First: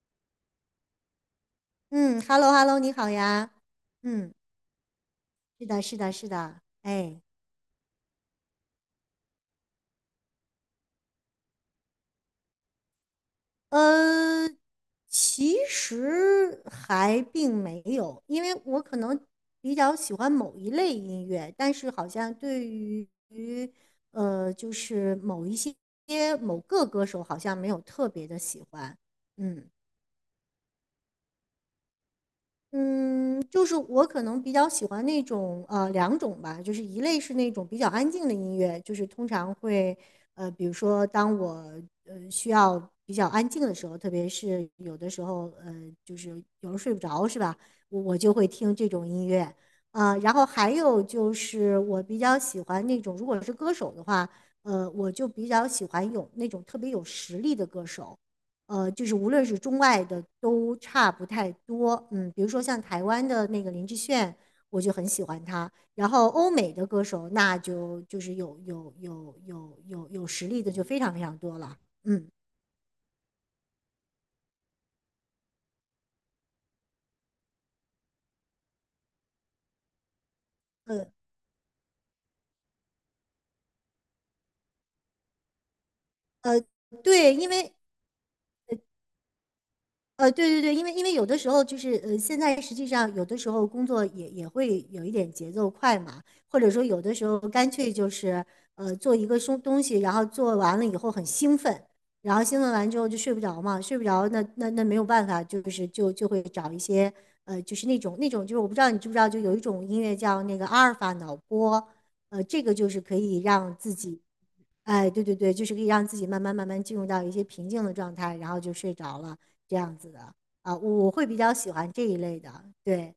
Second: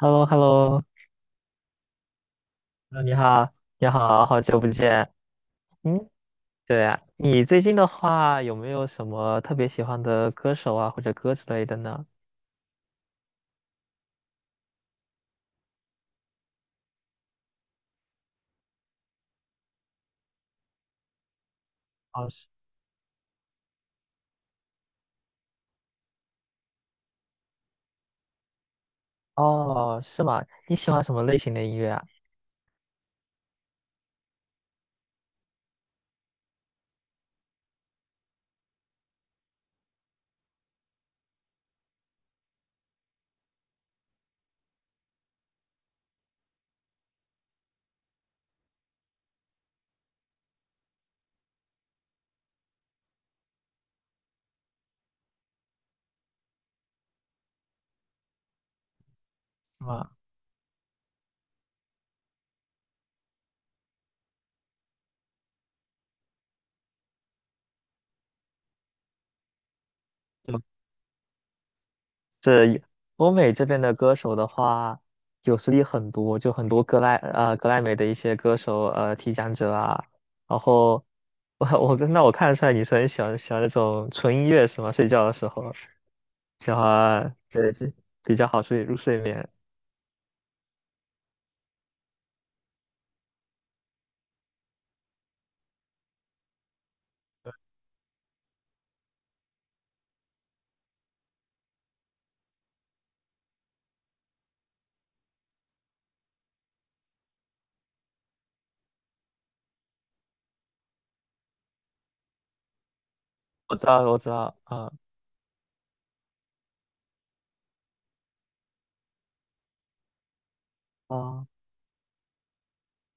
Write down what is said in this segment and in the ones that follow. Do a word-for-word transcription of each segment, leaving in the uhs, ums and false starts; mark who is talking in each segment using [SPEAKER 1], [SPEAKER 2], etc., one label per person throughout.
[SPEAKER 1] h e l l o h e l l
[SPEAKER 2] 嗯，hello hello，你
[SPEAKER 1] o
[SPEAKER 2] 好
[SPEAKER 1] 你好，
[SPEAKER 2] 呀。
[SPEAKER 1] 你好，
[SPEAKER 2] 嗯，
[SPEAKER 1] 好久不见。
[SPEAKER 2] 是的，是
[SPEAKER 1] 嗯，
[SPEAKER 2] 的，是的。
[SPEAKER 1] 对啊，
[SPEAKER 2] 哎，
[SPEAKER 1] 你最近的话有没有什么特别喜欢的歌手啊，或者歌之类的呢？
[SPEAKER 2] 呃，其实还并没有，因为我可能比较喜欢某一类音乐，但是好
[SPEAKER 1] 哦，
[SPEAKER 2] 像
[SPEAKER 1] 是
[SPEAKER 2] 对于呃，就是某一些某个歌手好像没有特别的喜欢。嗯。
[SPEAKER 1] 哦，是吗？你喜欢什么类型的音乐啊？
[SPEAKER 2] 嗯，就是我可能比较喜欢那种呃两种吧，就是一类是那种比较安静的音乐，就是通常会呃，比如说当我呃需要比较安静的时候，特别是有的时候呃，就是有时候睡不着是吧，我我就会听这种音乐啊，然后还有就是我比较喜欢那种，如果是歌手的话，呃，我就比较喜欢有那种特别有实力的歌手。呃，就是无论是中
[SPEAKER 1] 是
[SPEAKER 2] 外
[SPEAKER 1] 吗？
[SPEAKER 2] 的都差不太多。嗯，比如说像台湾的那个林志炫，我就很喜欢他。然后欧美的歌手，那就就是有有有有有有实力的就非常非常多了。嗯，
[SPEAKER 1] 就是欧美这边的歌手的话，有实力很多，就很多格莱呃格莱美的一些歌手呃提奖者啊。然后
[SPEAKER 2] 呃
[SPEAKER 1] 我我那我看得出来你是很喜欢喜欢那种纯音乐是吗？睡觉的时候。
[SPEAKER 2] 呃，
[SPEAKER 1] 喜
[SPEAKER 2] 对，
[SPEAKER 1] 欢，
[SPEAKER 2] 因
[SPEAKER 1] 对，
[SPEAKER 2] 为
[SPEAKER 1] 是比较好睡入睡眠。
[SPEAKER 2] 呃，对对对，因为因为有的时候就是呃，现在实际上有的时候工作也也会有一点节奏快嘛，或者说有的时候干脆就是呃做一个东东西，然后做完了以后很兴奋，然后兴奋完之后就睡不着嘛，睡不着那那那没有办法，就是就就会找一些呃就是那种那种就是我不知道你知不知道，就有一种音乐叫那个阿尔法脑波，呃，这个就是可以
[SPEAKER 1] 我
[SPEAKER 2] 让
[SPEAKER 1] 知
[SPEAKER 2] 自
[SPEAKER 1] 道，我
[SPEAKER 2] 己
[SPEAKER 1] 知道，啊、
[SPEAKER 2] 哎，对对对，就是可以让自己慢慢慢慢进入到一些平静的状态，然后就睡着了这样子的啊，我会比
[SPEAKER 1] 啊、
[SPEAKER 2] 较喜欢这一类的。对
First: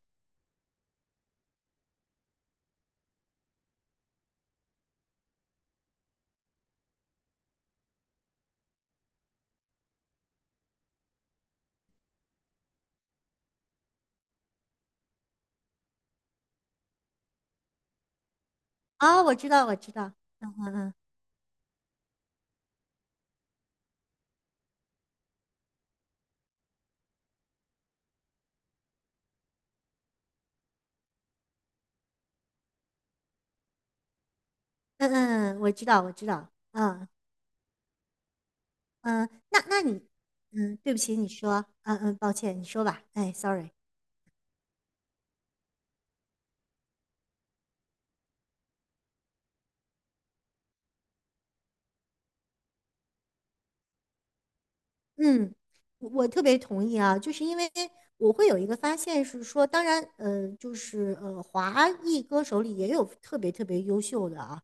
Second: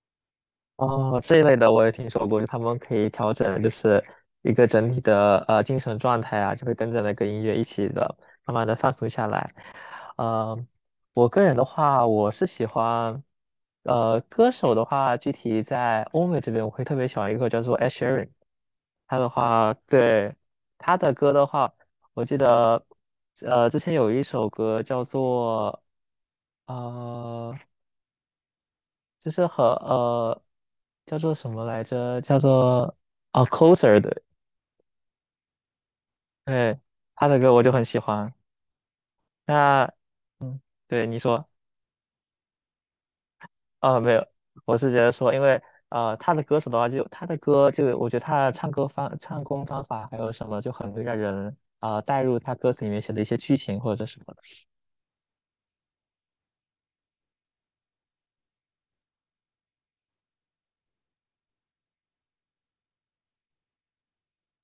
[SPEAKER 1] 哦，这一类的我也听说过，就他们可以调整，就是一个整体的呃精神状态啊，就会跟着那个音乐一起的，慢慢的放松下来。呃，我个人的话，我是喜欢，呃，歌手的话，具体在欧美这边，我会特别喜欢一个叫做 Ed s h e r a n 他
[SPEAKER 2] 哦，
[SPEAKER 1] 的
[SPEAKER 2] 我知道，
[SPEAKER 1] 话，
[SPEAKER 2] 我知道，
[SPEAKER 1] 对，他的歌的话。我记得，呃，之前有一首歌叫做呃，就是和呃叫做什么来着？叫做啊 Closer 的，
[SPEAKER 2] 嗯嗯，嗯我知道，我知道，
[SPEAKER 1] 对，
[SPEAKER 2] 嗯
[SPEAKER 1] 他的歌我就很喜欢。
[SPEAKER 2] 嗯，那那
[SPEAKER 1] 那
[SPEAKER 2] 你，
[SPEAKER 1] 嗯，
[SPEAKER 2] 嗯，对不
[SPEAKER 1] 对
[SPEAKER 2] 起，
[SPEAKER 1] 你
[SPEAKER 2] 你
[SPEAKER 1] 说
[SPEAKER 2] 说，嗯嗯，抱歉，你说吧，哎，sorry。
[SPEAKER 1] 啊，没有，我是觉得说，因为呃他的歌手的话就，他的歌就我觉得他的唱歌方唱功方法还有什么就很会让人啊、带入他歌词里面写的一些剧情或者什么的。
[SPEAKER 2] 嗯，我我特别同意啊，就是因为我会有一个发现是说，当然，呃，就是呃，华裔歌手里也有特别特别优秀的啊，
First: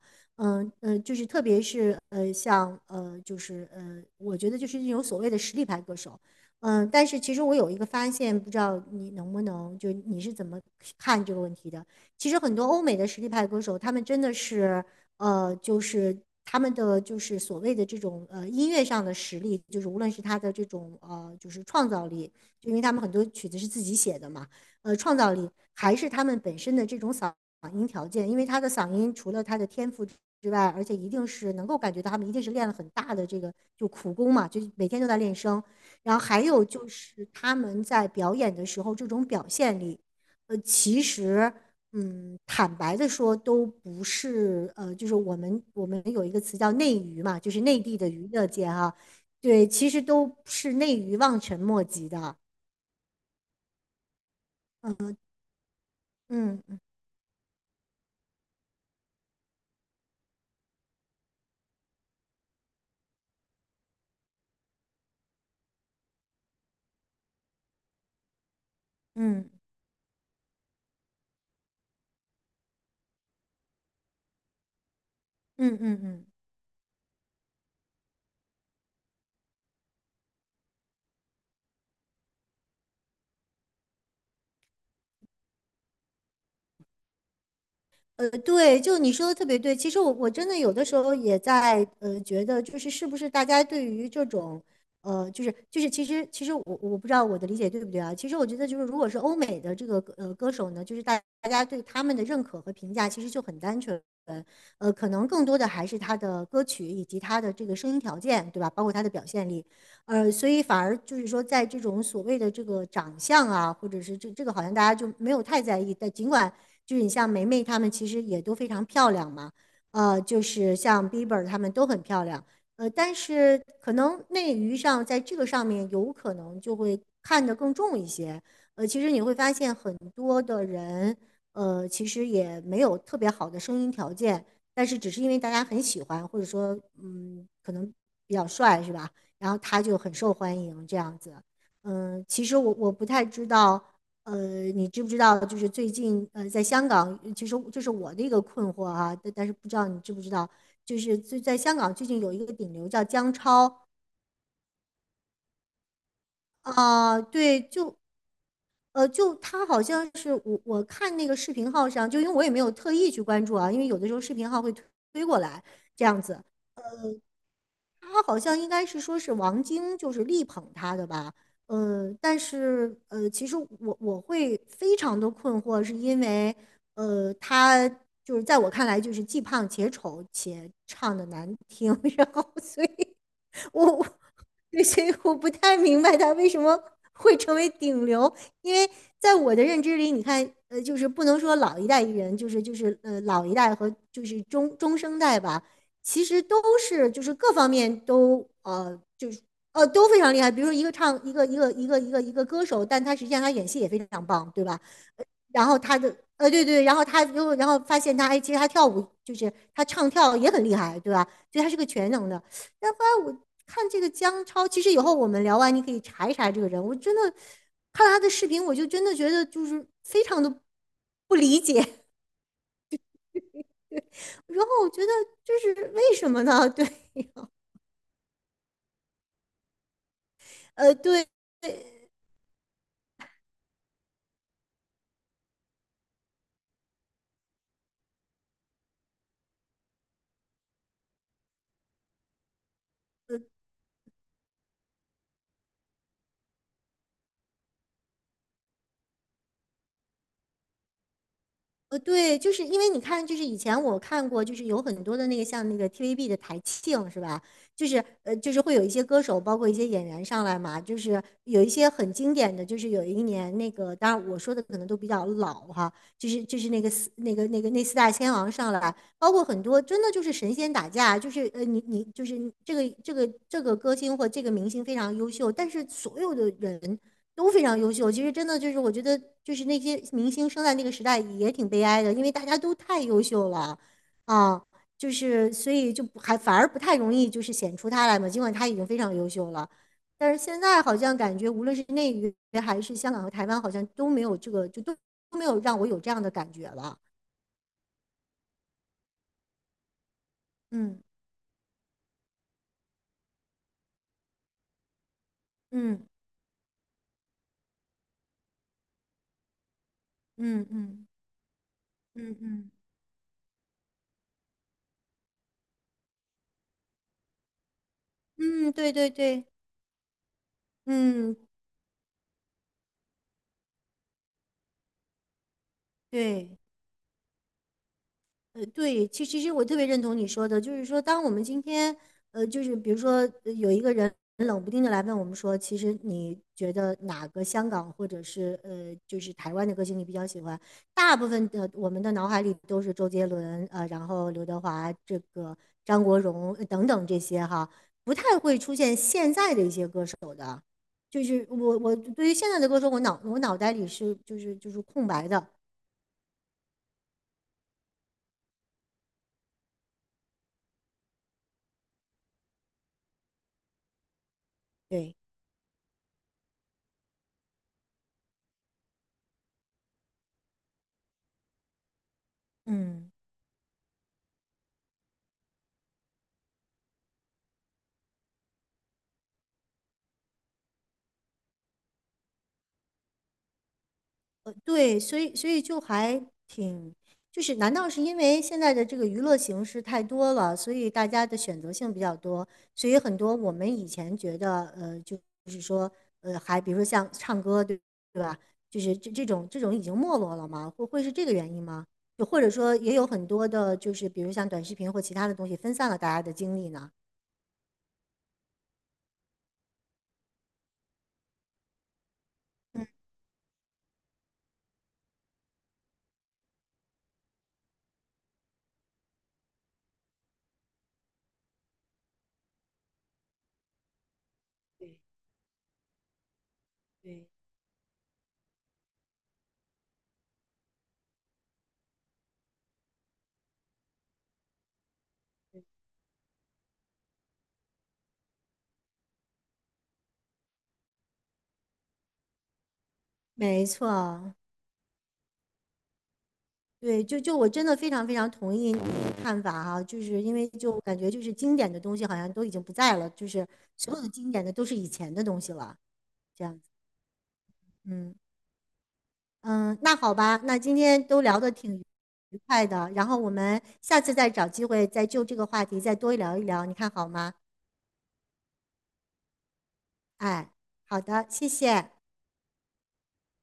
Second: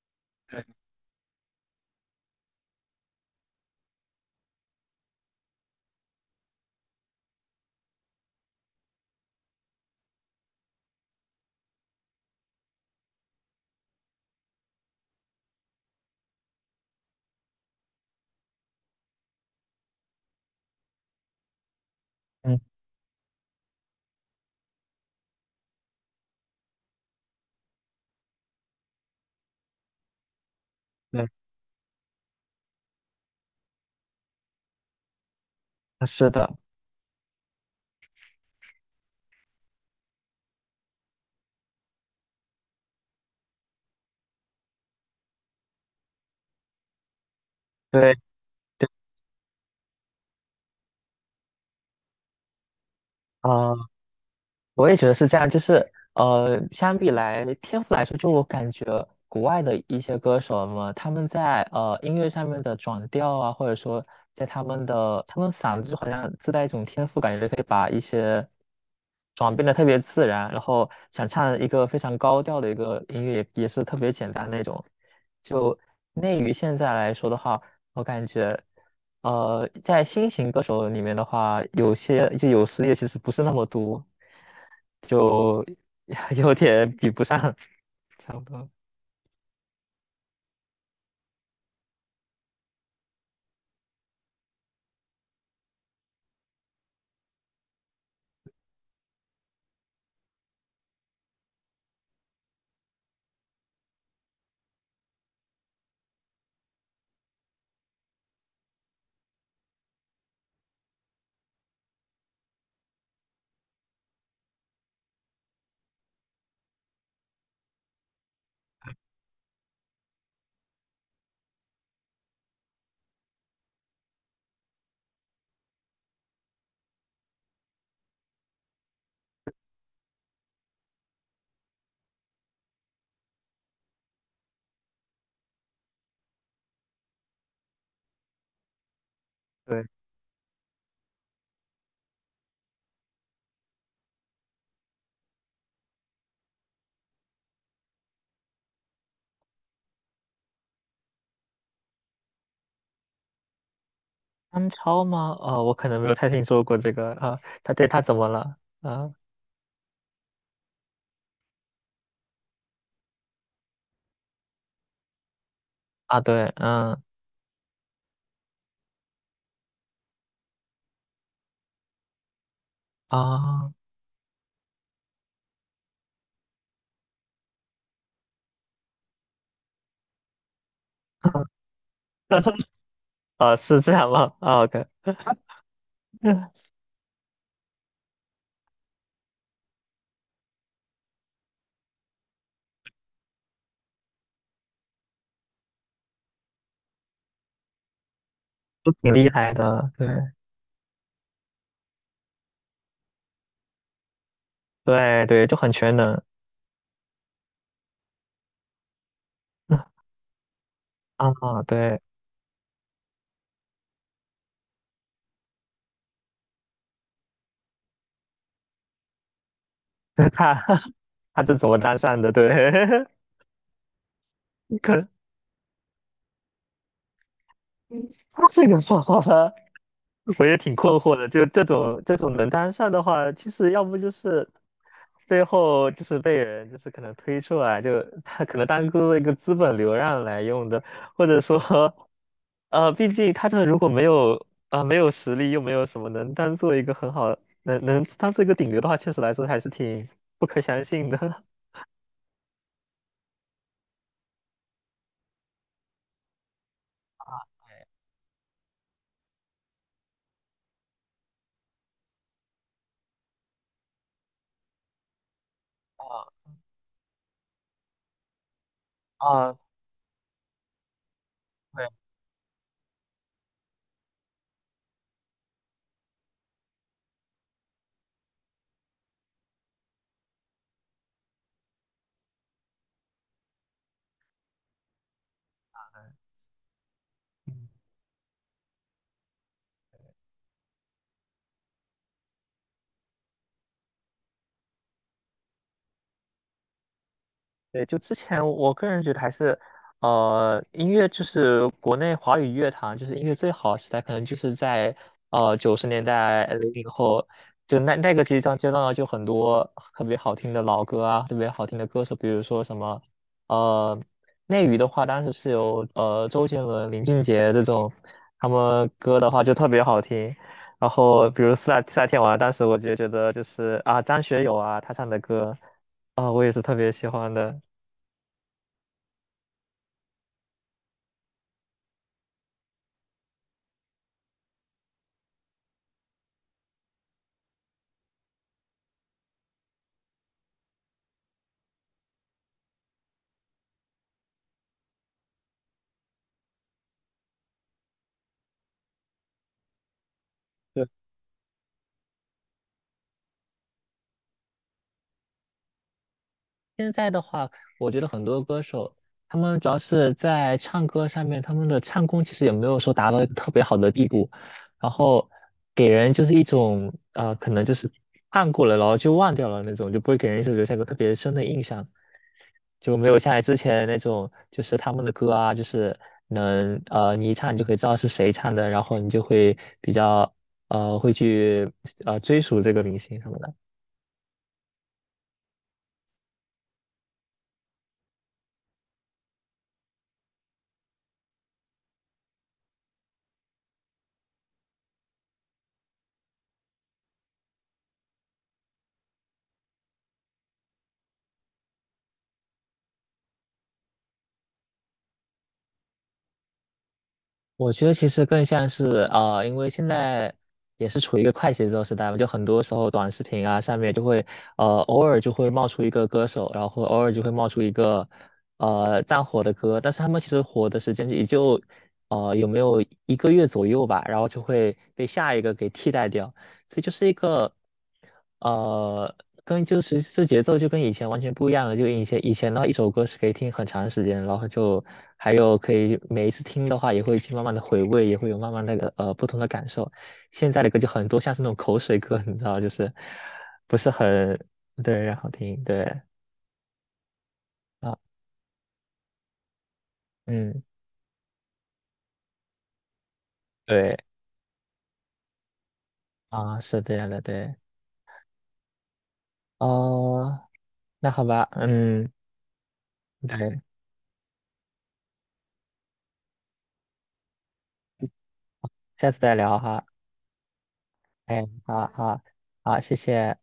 [SPEAKER 1] 对
[SPEAKER 2] 嗯、嗯，就是特别是呃，像呃，就是呃，我觉得就是那种所谓的实力派歌手，嗯、但是其实我有一个发现，不知道你能不能，就你是怎么看这个问题的？其实很多欧美的实力派歌手，他们真的是。呃，就是他们的就是所谓的这种呃音乐上的实力，就是无论是他的这种呃就是创造力，
[SPEAKER 1] 嗯，
[SPEAKER 2] 就因为他们很多曲子是自己写的嘛，呃，创造力还是他们本身的这种嗓音条件，因为他的嗓音除了他的天赋。之外，而且一定
[SPEAKER 1] 对，
[SPEAKER 2] 是能够感觉到他们一定是练了很大的这个就苦功嘛，就每天都在练声。然后
[SPEAKER 1] 是
[SPEAKER 2] 还
[SPEAKER 1] 的，
[SPEAKER 2] 有就是他们在表演的时候这种表现力，呃，其实嗯，坦白的说，都不是呃，就是我们我们有一个词叫内娱嘛，就是内地的
[SPEAKER 1] 对
[SPEAKER 2] 娱乐界
[SPEAKER 1] 对
[SPEAKER 2] 哈、对，其实都是内娱望尘莫及的。
[SPEAKER 1] 啊。我也觉得
[SPEAKER 2] 嗯
[SPEAKER 1] 是这样，就是呃，
[SPEAKER 2] 嗯嗯
[SPEAKER 1] 相比来天赋来说，就我感觉国外的一些歌手们，他们在呃音乐上面的转调啊，或者说在他们的他们嗓子就好像自带一种天赋，感觉可以把一些
[SPEAKER 2] 嗯
[SPEAKER 1] 转变的特别自然，然后想唱一个非常高调的一个音乐也也是特别简单那种。就
[SPEAKER 2] 嗯嗯嗯。
[SPEAKER 1] 内娱现在来说的话，我感觉。呃，在新型歌手里面的话，有些就有时也其实不是那么多，就 有点比不上，
[SPEAKER 2] 呃，
[SPEAKER 1] 差不多。
[SPEAKER 2] 对，就你说的特别对。其实我我真的有的时候也在呃觉得，就是是不是大家对于这种呃，就是就是其实其实我我不知道我的理解对不对啊。其实我觉得就是如果是欧美的这个呃歌手呢，就是大大家对他们的认可和评价其实就很单纯，呃，可能更多的还是他的歌曲以及他的这个声音条件，对吧？包括他的表现力，呃，所以反而就是说在这种所谓的这个长相啊，或者是这这个好像大家就没有太在意，但尽管。就是你像梅梅她们其实也都非常漂亮嘛，呃，就是像 Bieber 她们都很漂亮，呃，但是可能内娱上在这个上面有可能就会看得更重一些，呃，其实你会发现很多的人，呃，其实也没有特别好的声音条件，但是只是因为大家很喜欢，或者说嗯，可能比较帅是吧？然后他
[SPEAKER 1] 对，
[SPEAKER 2] 就很受欢迎这样子。嗯，其实我我不太知道，呃，你知不知道？就是最近，呃，在香港，其实这是我的一个困惑啊，但但是不知道你知不知道，就是最在香港最近有一个顶流叫姜超
[SPEAKER 1] 安超吗？哦，我可能没有太听说过这个
[SPEAKER 2] 啊、
[SPEAKER 1] 啊。
[SPEAKER 2] 对，
[SPEAKER 1] 他对
[SPEAKER 2] 就
[SPEAKER 1] 他怎么了？
[SPEAKER 2] 呃，
[SPEAKER 1] 啊
[SPEAKER 2] 就他好像是我我看那个视频号上，就因为我也没有特意去关注啊，因为有的时候视频号会推推过来这
[SPEAKER 1] 啊，
[SPEAKER 2] 样子，
[SPEAKER 1] 对，嗯
[SPEAKER 2] 他好像应该是说是王晶就是力捧他的吧，呃，但是呃，其实
[SPEAKER 1] 啊
[SPEAKER 2] 我我会非常的困惑，是因为呃，他就是在我看来就是既胖且丑且唱的难听，然后 所以
[SPEAKER 1] 啊，是这
[SPEAKER 2] 我
[SPEAKER 1] 样吗？啊
[SPEAKER 2] 对，
[SPEAKER 1] 对，
[SPEAKER 2] 所以我不太明白他为什么会成为顶流，因为在我的认知里，你看，呃，就是不能说老一代艺人，就是就是呃老一代和就是中中生代吧，其实都是就是各方面都
[SPEAKER 1] 都
[SPEAKER 2] 呃
[SPEAKER 1] 挺厉
[SPEAKER 2] 就是
[SPEAKER 1] 害
[SPEAKER 2] 呃
[SPEAKER 1] 的，对
[SPEAKER 2] 都非常厉害。比如说一个唱一个一个一个一个一个歌手，但他实际上他演戏也非常棒，对吧？
[SPEAKER 1] 对对，就
[SPEAKER 2] 然
[SPEAKER 1] 很
[SPEAKER 2] 后
[SPEAKER 1] 全
[SPEAKER 2] 他的
[SPEAKER 1] 能。
[SPEAKER 2] 呃，对对，然后他又然后发现他哎，其实他跳舞就是他唱 跳也很厉害，对吧？
[SPEAKER 1] 啊，
[SPEAKER 2] 所以他是个
[SPEAKER 1] 对，
[SPEAKER 2] 全能的。但后来我看这个姜超，其实以后我们聊完你可以查一查这个人，我真的看了他的视频，我就真的觉得就是非 常的
[SPEAKER 1] 他
[SPEAKER 2] 不
[SPEAKER 1] 他是
[SPEAKER 2] 理
[SPEAKER 1] 怎么搭
[SPEAKER 2] 解，
[SPEAKER 1] 讪 的？对，
[SPEAKER 2] 然后 我
[SPEAKER 1] 可
[SPEAKER 2] 觉
[SPEAKER 1] 能。
[SPEAKER 2] 得这是为什么呢？对，
[SPEAKER 1] 他这个方法，我也挺困
[SPEAKER 2] 呃，
[SPEAKER 1] 惑
[SPEAKER 2] 对，
[SPEAKER 1] 的。就这种这种能当上的话，其实要不就是最后就是被人就是可能推出来，就他可能当做一个资本流量来用的，或者说，呃，毕竟他这如果没有啊、呃没有实力，又没有什么能当做一个很好能能当做一个顶流的话，确实来说还是挺不可相信的
[SPEAKER 2] 呃，对，就是因为你看，就是以前我看过，就是有很多的那个像那个 T V B 的台庆是吧？就是呃，就是会有一些歌手，包括一些演员上来嘛，就是有一些很经典的，就是有一年那个，当然我说的可能都比较老哈，
[SPEAKER 1] 啊
[SPEAKER 2] 就是就是那个四那个那个那四大天王上来，包括
[SPEAKER 1] 啊，
[SPEAKER 2] 很多真的就是神仙打架，就是呃 你
[SPEAKER 1] 对。
[SPEAKER 2] 你就是这个这个这个歌星或这个明星非常优秀，但是所有的人。都非常优秀。其实真的就是，我觉得就是那些明星生在那个时代也挺悲哀的，因为大家都太优秀了，啊，就是所以就不还反而不太容易就是显出他来嘛。尽管他已经非常优秀了，但是现在好像感觉无论是内娱还是香港和台湾，好像都没有这个，就都都没有让我有这样的感觉了。
[SPEAKER 1] 对，就之前我个人觉得还是，呃，音
[SPEAKER 2] 嗯
[SPEAKER 1] 乐就是国内华语乐坛就是音乐最好的时代，可能就是在呃九十年
[SPEAKER 2] 嗯
[SPEAKER 1] 代零零后，就那那个阶段阶段就很多特别好听的
[SPEAKER 2] 嗯
[SPEAKER 1] 老歌
[SPEAKER 2] 嗯
[SPEAKER 1] 啊，特别好听的歌手，比
[SPEAKER 2] 嗯
[SPEAKER 1] 如说
[SPEAKER 2] 嗯
[SPEAKER 1] 什么，呃，内娱的话，当时是有呃周杰伦、林俊杰这种，他
[SPEAKER 2] 嗯，
[SPEAKER 1] 们
[SPEAKER 2] 对对
[SPEAKER 1] 歌的话
[SPEAKER 2] 对，
[SPEAKER 1] 就特别好听。然后
[SPEAKER 2] 嗯
[SPEAKER 1] 比如夏夏天晚，当时我就觉得就是啊张学友啊他唱的歌。啊，我也
[SPEAKER 2] 对。
[SPEAKER 1] 是特别喜欢的。
[SPEAKER 2] 呃，对，其其实我特别认同你说的，就是说，当我们今天，呃，就是比如说，呃有一个人冷不丁的来问我们说，其实你觉得哪个香港或者是呃，就是台湾的歌星你比较喜欢？大部分的我们的脑海里都是周杰伦，呃，然后刘德华，这个张国荣，呃等等这些哈，不太会出现现在的一些歌手。
[SPEAKER 1] 对，
[SPEAKER 2] 就是我我对于现在的歌手，我脑我脑袋里是就是就是空白的，
[SPEAKER 1] 现在的话，我觉得很多歌手，他们主要是在唱歌上面，他们的唱功其实也没有说达到一个特别好的地步，然
[SPEAKER 2] 对，
[SPEAKER 1] 后给人就是一种呃，可能就是看过了，然后就忘掉了那种，就不会给人一直留下一个特别深的印象，就没
[SPEAKER 2] 嗯。
[SPEAKER 1] 有像之前那种，就是他们的歌啊，就是能呃，你一唱你就可以知道是谁唱的，然后你就会比较呃，会去呃追溯这个明星什么的。
[SPEAKER 2] 对，所以所以就还挺，就是难道是因为现在的这个娱乐形式太多了，所以大家的选择性比较多，所以很多我们以前觉得，呃，就是说，呃，还比如说像唱歌，对对吧？就是这这种这种已经没落了吗？会会是这个原因吗？就或者说也有很多的，就是比如像短视频或其他的东西分散了大家的精力呢？
[SPEAKER 1] 我觉得其实更像是啊、呃因为现在也是处于一个快节奏时代嘛，就很多时候短视频啊上面就会呃偶尔就会冒出一个歌手，然后偶尔就会冒出一个呃战火的歌，但是他们其实火的时间也就呃有没有一个月左右吧，然后就会
[SPEAKER 2] 对
[SPEAKER 1] 被下一个给替代掉。所以就是一
[SPEAKER 2] 对，
[SPEAKER 1] 个呃，跟就是这节奏就跟以前完全不一样了。就以前以前的话，一首歌是可以听很长时间，然后就还有可以每一次听的话，也会去慢慢的回味，也会有慢慢那个呃不同的感受。现在的歌就很多像是那种口水歌，你知道，就是
[SPEAKER 2] 没
[SPEAKER 1] 不是
[SPEAKER 2] 错，
[SPEAKER 1] 很对，然后听对
[SPEAKER 2] 对，就就我真的非
[SPEAKER 1] 啊，
[SPEAKER 2] 常非常同意你的看法哈、就是因为
[SPEAKER 1] 嗯，
[SPEAKER 2] 就感觉就是经典的东西好像都已经不在了，就是
[SPEAKER 1] 对
[SPEAKER 2] 所有的经典的都是以前的东西了，这样
[SPEAKER 1] 啊，
[SPEAKER 2] 子。
[SPEAKER 1] 是这样的，对
[SPEAKER 2] 嗯嗯，那好吧，
[SPEAKER 1] 哦，
[SPEAKER 2] 那今天
[SPEAKER 1] 那
[SPEAKER 2] 都
[SPEAKER 1] 好
[SPEAKER 2] 聊
[SPEAKER 1] 吧，
[SPEAKER 2] 得挺
[SPEAKER 1] 嗯，
[SPEAKER 2] 愉快的，然后我们
[SPEAKER 1] 对，
[SPEAKER 2] 下次再找机会再就这个话题再多聊一聊，你看好吗？
[SPEAKER 1] 下次再聊哈，
[SPEAKER 2] 哎，好的，
[SPEAKER 1] 哎，
[SPEAKER 2] 谢
[SPEAKER 1] 好
[SPEAKER 2] 谢。
[SPEAKER 1] 好好，谢谢。